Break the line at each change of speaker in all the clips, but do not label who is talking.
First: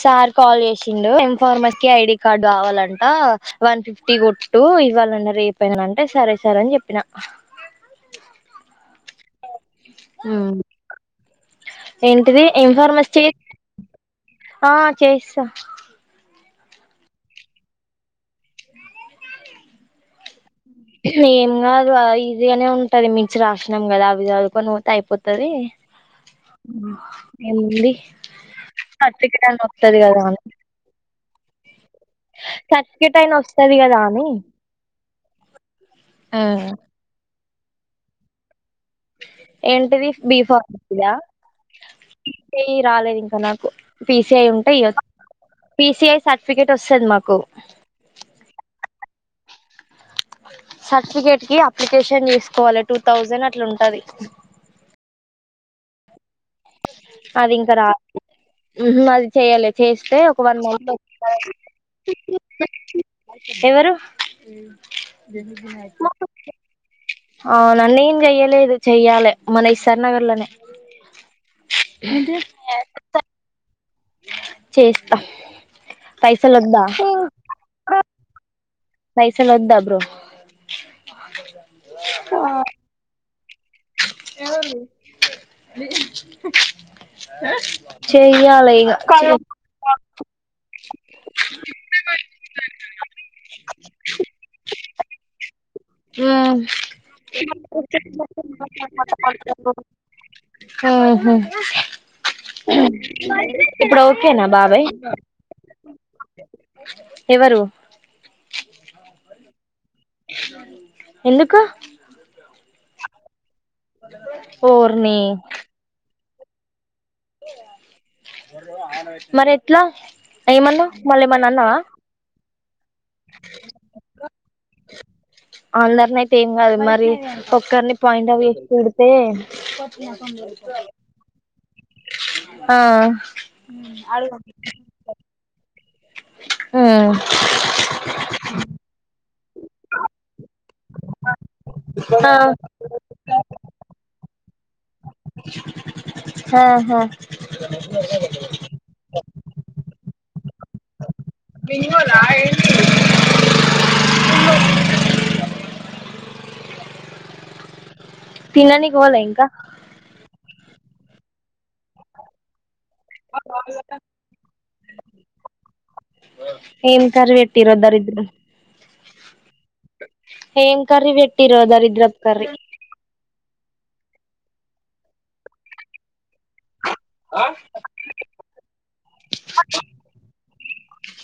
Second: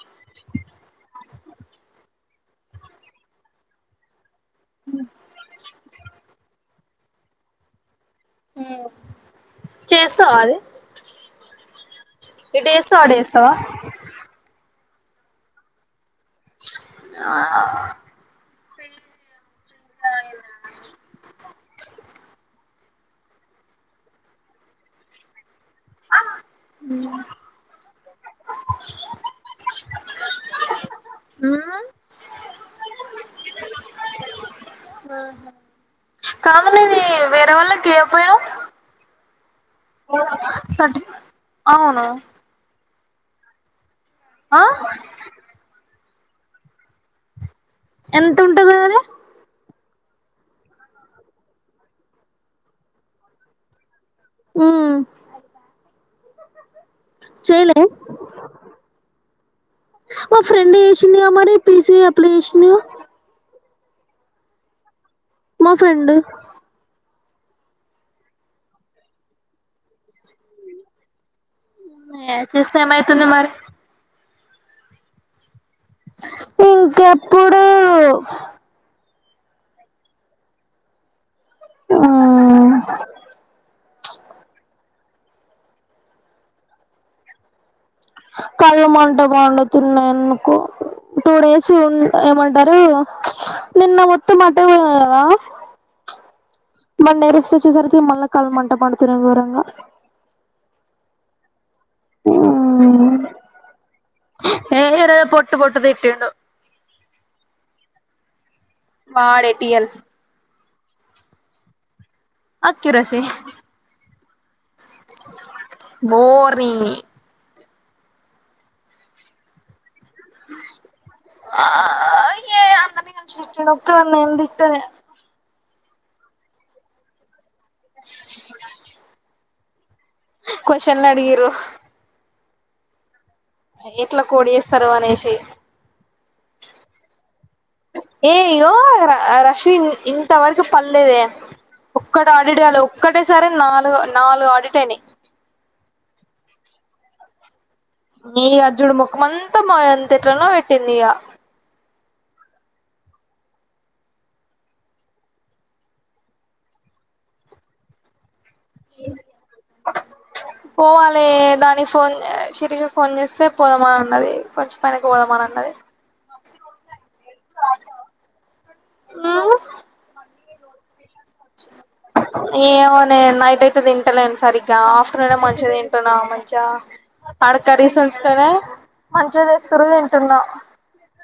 Sir call చేసిండు ఇన్ఫార్మస్ కి ఐడి కార్డు కావాలంటే ఆ వన్ ఫిఫ్టీ గోటి టూ ఇవ్వాలన రేపయిన అంటే సరే సార్ అన్ చే పిన
ఉమ్ చేసావా అది
ఏంటిది
ఎట్ట
ఎం
చేస్తావ్
ఫార్మసీ
అట్ట
చే
చేస్తావా
ఆ చేస్తా
ఆ అ
ఏం గాదు ఆ ఈజీగానే ఉంటది మించి రాశినాం గదా అవి చదుకొని పోతే అయిపోతది ఎంది సర్టిఫికెట్ అన్నా వస్తది కదా అని
ఆ
కట్కిట్ అయిన వస్తది కదా అని
ఆ కావాలని వేరే వాళ్ళ కిపోయేనావ్
ఏంటిది బి ఫార్మసీ ఆ
అవును
ఎ రాలేదు ఇంకా నాకు పిసిఐ
ఆ
ఉంటాయి ఇగ పిసిఐ సర్టిఫికెట్ వస్తది మాకు
ఎంత ఉంటదె అదె
సర్టిఫికెట్ కి అప్లికేషన్ చేసుకోవాలి టూ థౌజండ్ అట్లా ఉంటది
ఉమ్
అది ఇంక రా ఊహు అది చేయాలి చేస్తే
మా
ఒక వన్
ఫ్రెండ్
మంత్
చేసిందిగా మరి పీసీ అప్లై
కి
చేసిందిగా
[inaudible] ఎవరు
మా ఫ్రెండ్
[unintelligible] ఆ నన్నేం చెయ్యలేదె చెయ్యాలె మన ఎస్సార్ నగర్ లోనే
చూస్తే ఏమయితుంది మరి
చేస్తా పైసలు వద్దా
ఇంకెప్పుడు
పైసల్ వద్ద బ్రో ఆ
మ్మ్.
ఎవరిది మీ హ
కళ్ళ మంట మండుతున్నాయ్ ఎందుకో టూ డేస్ ఉన్ ఏమంటారు నిన్న మొత్తం ఆ కదా
మ్మ్
[unintelligible] కాళ్ళు మంట మండుతుంది గోరంగా
ఉహు ఇప్పుడు ఓకేనా
ఏ
బాబాయ్
ఈరోజు పొట్టు పొట్టు తిట్టిండు
ఎవరు
వాడె టియల్
ఎందుకు
అక్కి రసే
అ ఓర్ని
ఓర్నీ
మరి ఎట్లా ఏమన్నావ్ మళ్ళీ ఏమన్నా
ఆ
అన్నావా
ఏయ అన్న భ చట్ ఒ వన్నంది [unintelligible] తే
అందరిని అయితే ఏం కాదు మరి ఒక్కరిని పాయింట్ అప్ చేసి కొడితే
క్వశన్లలు అడిగిరు
ఆ
ఎట్లా కోడి చేస్తారు అనేసి
ఆ
ఏల్లో చీ ఇంత వరకు పల్లేదే ఒక్క ఆడిట్ వల్లు ఒక్కటే సరే నాలుగు నాలుగు ఆడిట్ పని
హాహా
నీ అర్జునుడి ముఖంమంతా మాయం [unintelligible] తట్న పెట్టింది ఇక
తినానికి పోల ఇంకా
పోవాలి దాని ఫోన్ స్పీడ్ గొస్త్ ఫోన్ చేస్తే పోదామ్ ఉన్నది కొంసేపుకి పోదామని ఉన్నది
ఏం కర్రీ పెట్టిరో
నువ్వు
ఏమ్
ఏమోనే నైట్ అయితే తింటలేను సరిగ్గా ఆఫ్టర్నూనే మంచిగా తింటున్నా మంచ ఆడ కరీస్ ఉంటేనే మంచిగా చేస్తురు తింటున్నా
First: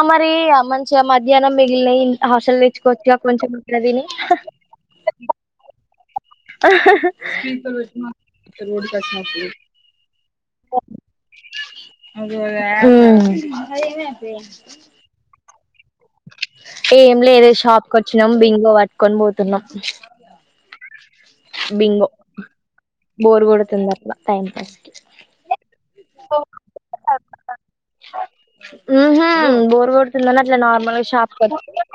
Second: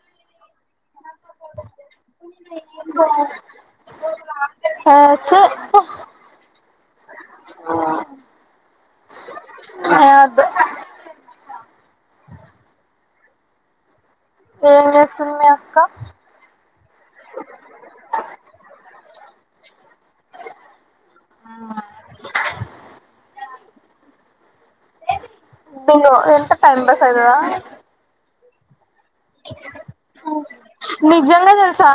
అ మరి ఆ మంచ్ కొంచెం మధ్యాహ్నం మిగిలిన హాస్టల్ తెచ్చుకోవచ్చుగా కొంచెం అట్లా తిని
చే ఆహ్
హ హ
వద్దు
అదే అదే [inaudible]
ఏం చేస్తుంది ఆ అక్క
ఏం లేదే షాప్ కి వచ్చినం బింగో పట్టుకొని పోతున్నాం బింగో బోర్గోడ్ తుందట్ల టైం పాస్ కి
[unintelligible] ఎంత టైమ్ పాస్ అయితదా
స నార్మల్గా షాప్ కి
నిజంగా తెలుసా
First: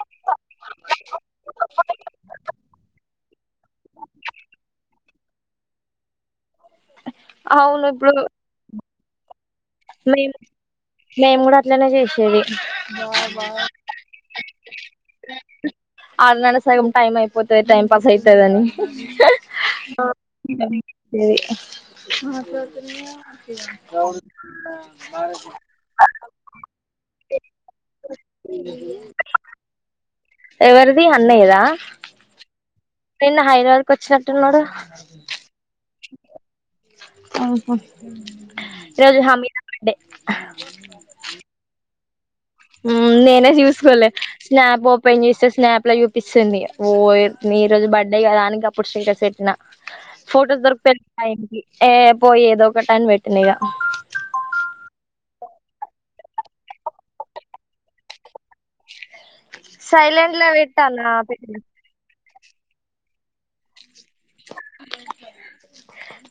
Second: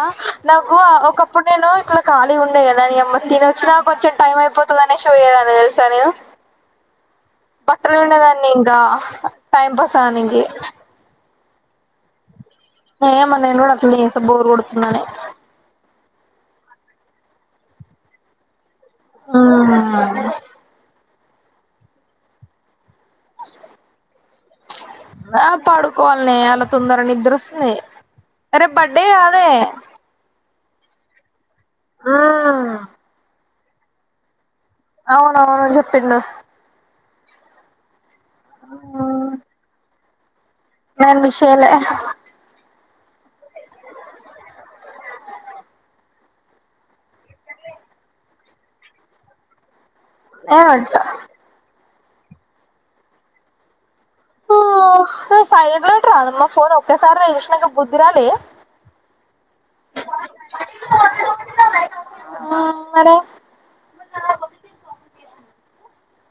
నాకు ఒకప్పుడు నేను ఇట్లా ఖాళీ వుండే కదా నీ అమ్మ తిన వచ్చినా వచ్చిన టైం అయిపోతదని చోయదన్ని తెలుసా నేను
అవును
బట్టల
ఇప్పుడు
పిండేదాన్ని ఇంకా టైం పాస్
మేము
ఆవానికి
మేము కూడా అట్లనే చేసేది
ఏమో నేను కూడా అట్లన్నే చేస్తా బోరు కొడుతుందాని
ఆనన్నగా సగం టైం అయిపోతది టైం పాస్ ఐతదని ఆ ఇంగ మీకీ ఇది అవును
ఆ పాడుకోవాలని అలా తొందర నిద్ర వస్తుంది రేపు బర్డే కాదే
ఎవరిది అన్నయదా
మ్మ్
నిన్న హైదరాబాద్ కు వచ్చినట్టున్నాడు
అవునువును చెప్పిండు
హ్మ్ హు ఈరోజు హమీద బర్త్డే హ్
నాన్ విష్ చేయలే
నేనే చూసుకోలే స్నాప్ ఓపెన్ చేస్తే స్నాప్ లో చూపిస్తుంది ఓ ఈ రోజు బర్త్డే గదాని గప్పుడు స్టేటస్ పేట్టిన ఫోటో
ఏమంట
దరుకుతది టైం కి ఏ పోయి ఏదో ఒక టన్ పేట్నీఇగా
హ ఆ సైడ్లేట్ రా మా ఫోన్ ఒకసారి చేసినాక బుద్ధిరాలే
సైలెంట్లా పెట్టాల పెట్టిన
ఆ హలో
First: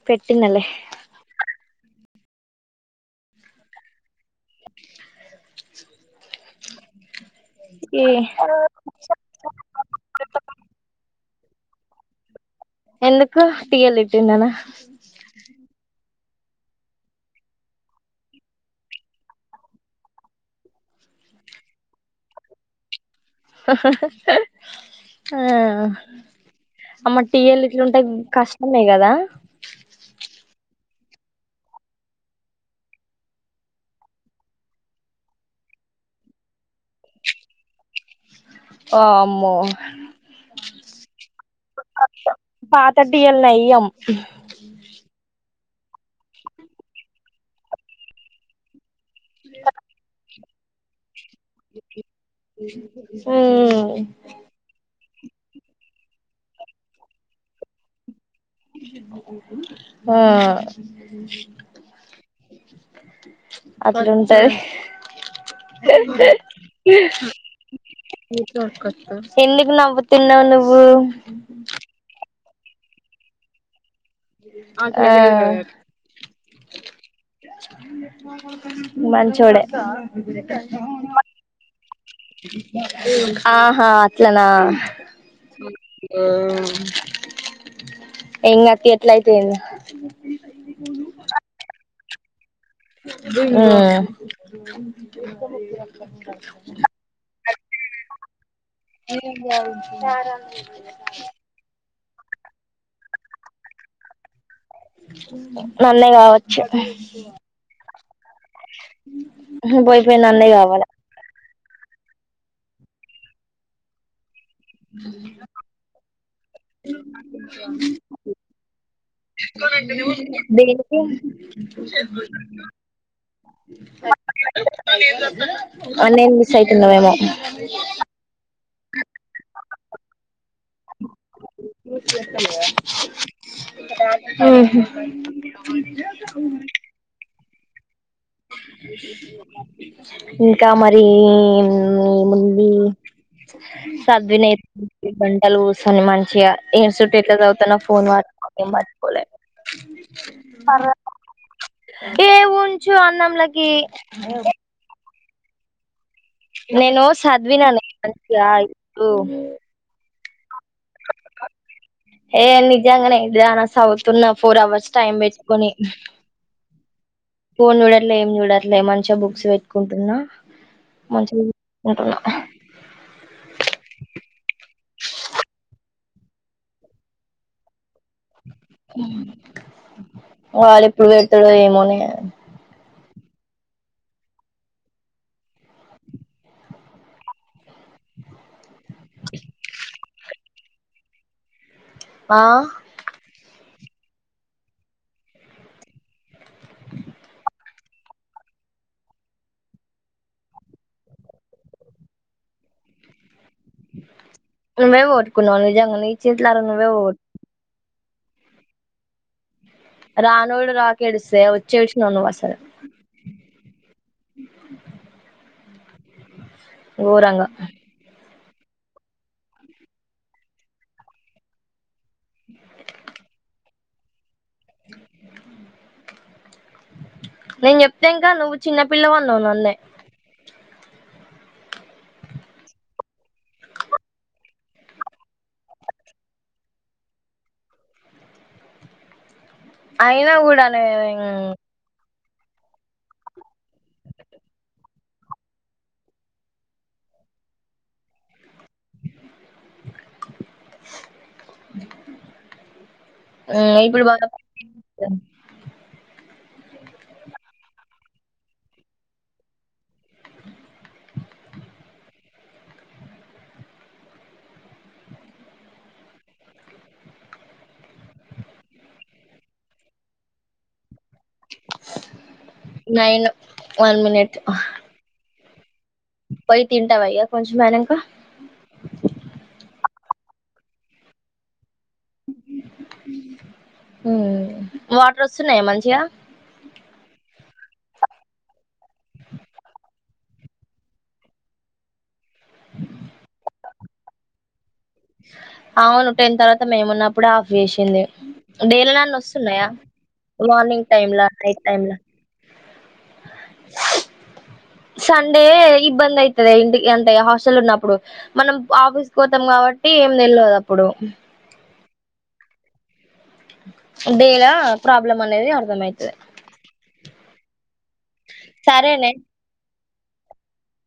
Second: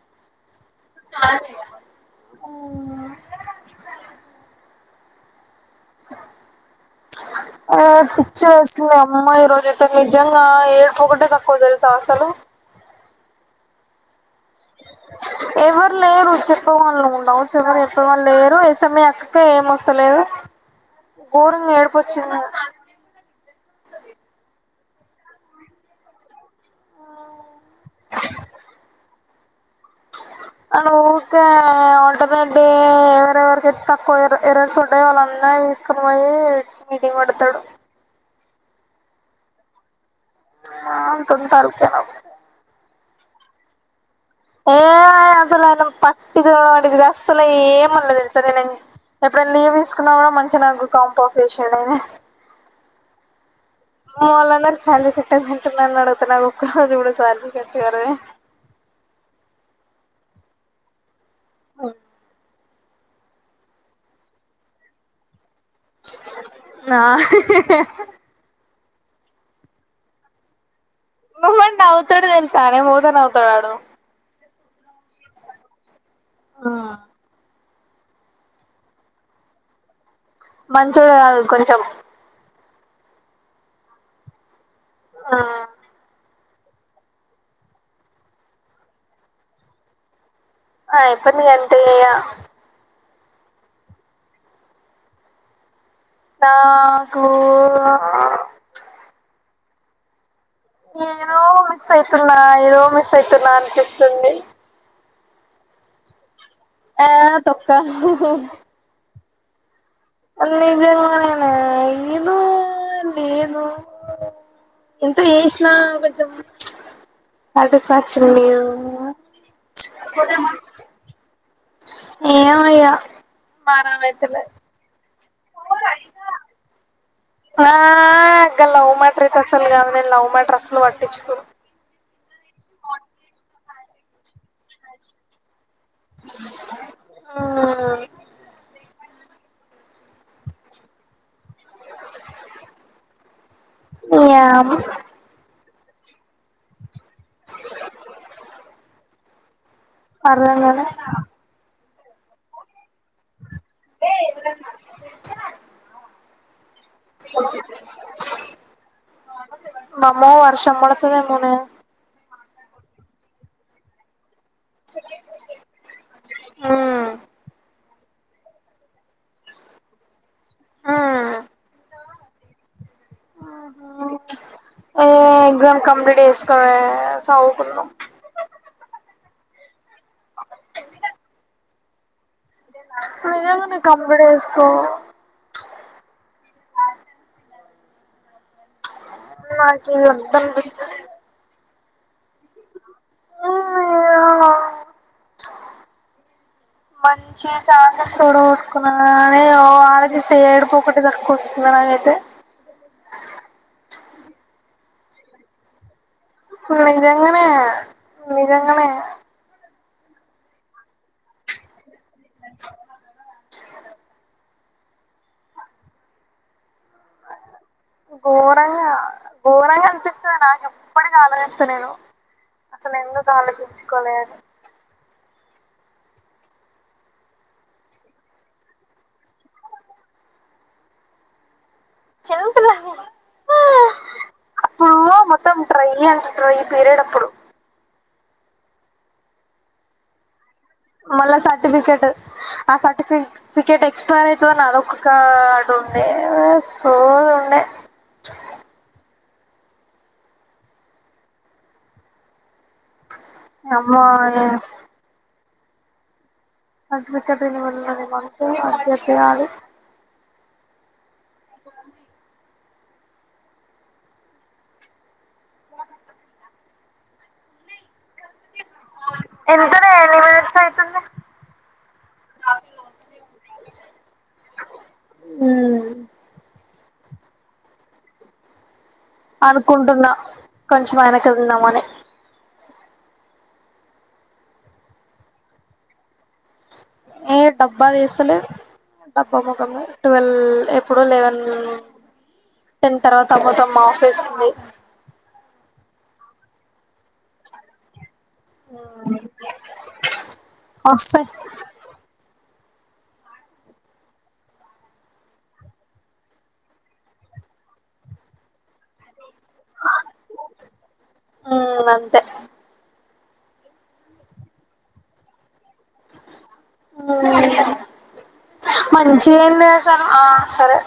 పెట్టినలే
ఆ
ఆ
ఆ పిచిలేస్తుందే అమ్మ ఈరోజుయితే నిజంగా ఏడుపు ఓకటే తక్ కూదేల్ సా అసలు
ఎందుకు టీ ఏల్ తిట్టిందనా
ఎవర్ లేరు చెప్పేవాళ్ళు ఉండవు చె ఎవరు చెప్ప వాళ్ళు లేరు స్ఎమ్ఏ అక్కకి ఏం వస్తలేదు గోరంగా ఏడిపోచ్చింది
హహ ఆ అమ్మా టీఎల్ ఇట్లుంటే కష్టమే కదా
అన ఊరికే ఆల్టర్నేట్ డే ఎవరెవరికిైతే తక్కువ ఎరస్ ఉంటాయో వాళ్ళంద తీసుకొని పోయి మీటింగ్ పెడతాడు
వామ్మో
ఆ తుంటా అరుకేనా
తట్టిల్ నయ్యం
ఏ అదల పట్టి చ అడి అస్సలు ఏం అనలే తెలుసా నేన్ ఎప్పుడన్న లీవ్ తీకున్నా కూడా మన్ చ్చినకు కం
ఉ
వల్లనారు సాలరీ కట్ అయిందని అంటున్నాడు నది ఒక్కసారి కూడా సాలరీ కట్ కాలేదే
ఆ
ఓ
అట్లుంటది ఏ
నా
వక ఎందుకు నవ్వుతున్నావు నువ్వు
మమల్ని నవుతాడు తెల్సా చా నేన్ వోతే నవుతాడు ఆడు
ఆ
ఆ
మంచోడే
మంచోడు కాదు కొంచెం
ఆహా అట్లనా
ఆ
ఉ ఇంగ్ అట్లా ఎట్ల అయితది ఇంగ
ఆ ఏప్పుడు నీ ఎంత చేయ
ఉ
నాకు బా
సారా.
ఏదో అస్సల్ తున్న ఏదో మిస్ అయితున్నా అనిపిస్తుంది.
నన్నేగావ
ఆ తొక్క.
పోయి పోయి నన్నే కావాల
నిజమేనేనే నేను నేను ఎంత చేసినా కొంచం సాటిస్ఫాక్షన్ ఉండదు కదా.
దేనికి
మారం అయితలే
అన్నయ్యను మిస్ అయితున్నావేమో.
ఆ ఇంకా లవ్ మ్యాటర్ అయితే అసలు కాదు నేను లవ్ మ్యాటర్ అసలు పట్టించుకొను.
ఉ హు. [inaudible]
ఆ.
ఇంకా మరి ఏం ఏముంది. సద్వినై
యామ్
గంటలు. కానీ మంచిగా ఏం సుట్ చదువుతన్నో ఫోన్ పట్టుకోలే ఏమ్ పట్టుకోలే.
అర్ధంకాలే
ఏవు చు అన్నంల ఏ నేను సద్విననే మంచిగా ఇపు
మో వర్షం పడతాదేమోనే.
ఏ నిజంగానే ఎడ్డీదానా చదువుతున్నాం ఫోర్ అవర్స్ టైమ్ పెట్టుకొని ఫోన్ చూడ ఏం చూడట్లే మన్. చి బుక్స్ పెట్టుకుంటున్నా మంచినీళ్ళు పెట్టుకుంటున్న.
ఏ ఎగ్జామ్ కంప్లీట్ చేసుకోవే సావుకుందాం.
వాడు ఎప్పుడు పెడతాడో ఏమోనే.
స్పీడుగా నన్నా కంప్లీట్ చేసుకో. నాకిది ఒద్దనిపిస్తుంద్.
ఆ
అయ్యో మంచి ఛాన్సెస్ చూడగొట్టుకున్నా అని ఓ ఆలోచిస్తే ఏడుపు ఒకటి తక్కువ వస్తది నాకైతే
మేం పోగొట్టుకున్న నిజంగానే
నిజంగానే నిజంగానే
రానోడు రాక ఏడిస్తే వచెస్ నను ఒసారి గోరంగా
ఘోరంగా ఘోరంగా అనిపిస్తది నాకు ఎప్పటికి ఆలోచస్తా నేను అసలు ఎందుకు ఆలోచించి కోలె
నేను చెప్తాంకా నువ్వు చిన్న పిల్లవన్నవు నన్నే
చదువుతున్నానే హా మొత్తం ట్రై అంట ట్రై పీరియడ్ అప్పుడు
అయినా కూడా నే
మళ్ళా సర్టిఫికెట్ ఆ సర్టిఫటిఫికెట్ ఎక్స్పైర్ అవుతు నా అదొ కాటి ఉండే సో ఉండే
మ్ ఇప్పుడు బాగా
ఏమోనే అద్భతిని వె మంత అ చేయాలి ఇడి ఎంతనే ఎన్ని మినిట్స్ అయితుంది
నైను వన్ మనిట్
హు
పై తింటావా అయ్యా కొంచెం అయినాక
అనుకుంటున్నా కొంచెం అయినాక తిందాం అని
హ్మ్ వాటర్ వస్తున్నాయా మంచిగా
ఏ డబ్బా తీస్తలే డబ్బా ముఖమ ట్వెల్వ్ ఎప్పుడు లెవెన్ టెన్ తర్వాత మొత్తం మా ఆఫీస్ వి
అవును టెన్ తర్వాత మేము ఉన్నప్పుడు ఆఫ్ చేసింది డేల నన్న వస్తున్నాయా మార్నింగ్ టైమ్లా
వస్తాయి
నైట్ టైమ్లా సండే ఇబ్బంది అయితదే ఇంటి అంటే హాస్టల్ ఉన్నప్పుడు మనం ఆఫీస్ పోతాం కాబట్టి ఏం తెల్వదు అప్పుడు
ఉ అంతే
డేలా ప్రాబ్లమ్ అనేది అర్ధ మ అయితది
[unintelligible] మంచిగేం లేద్ ఆ సరే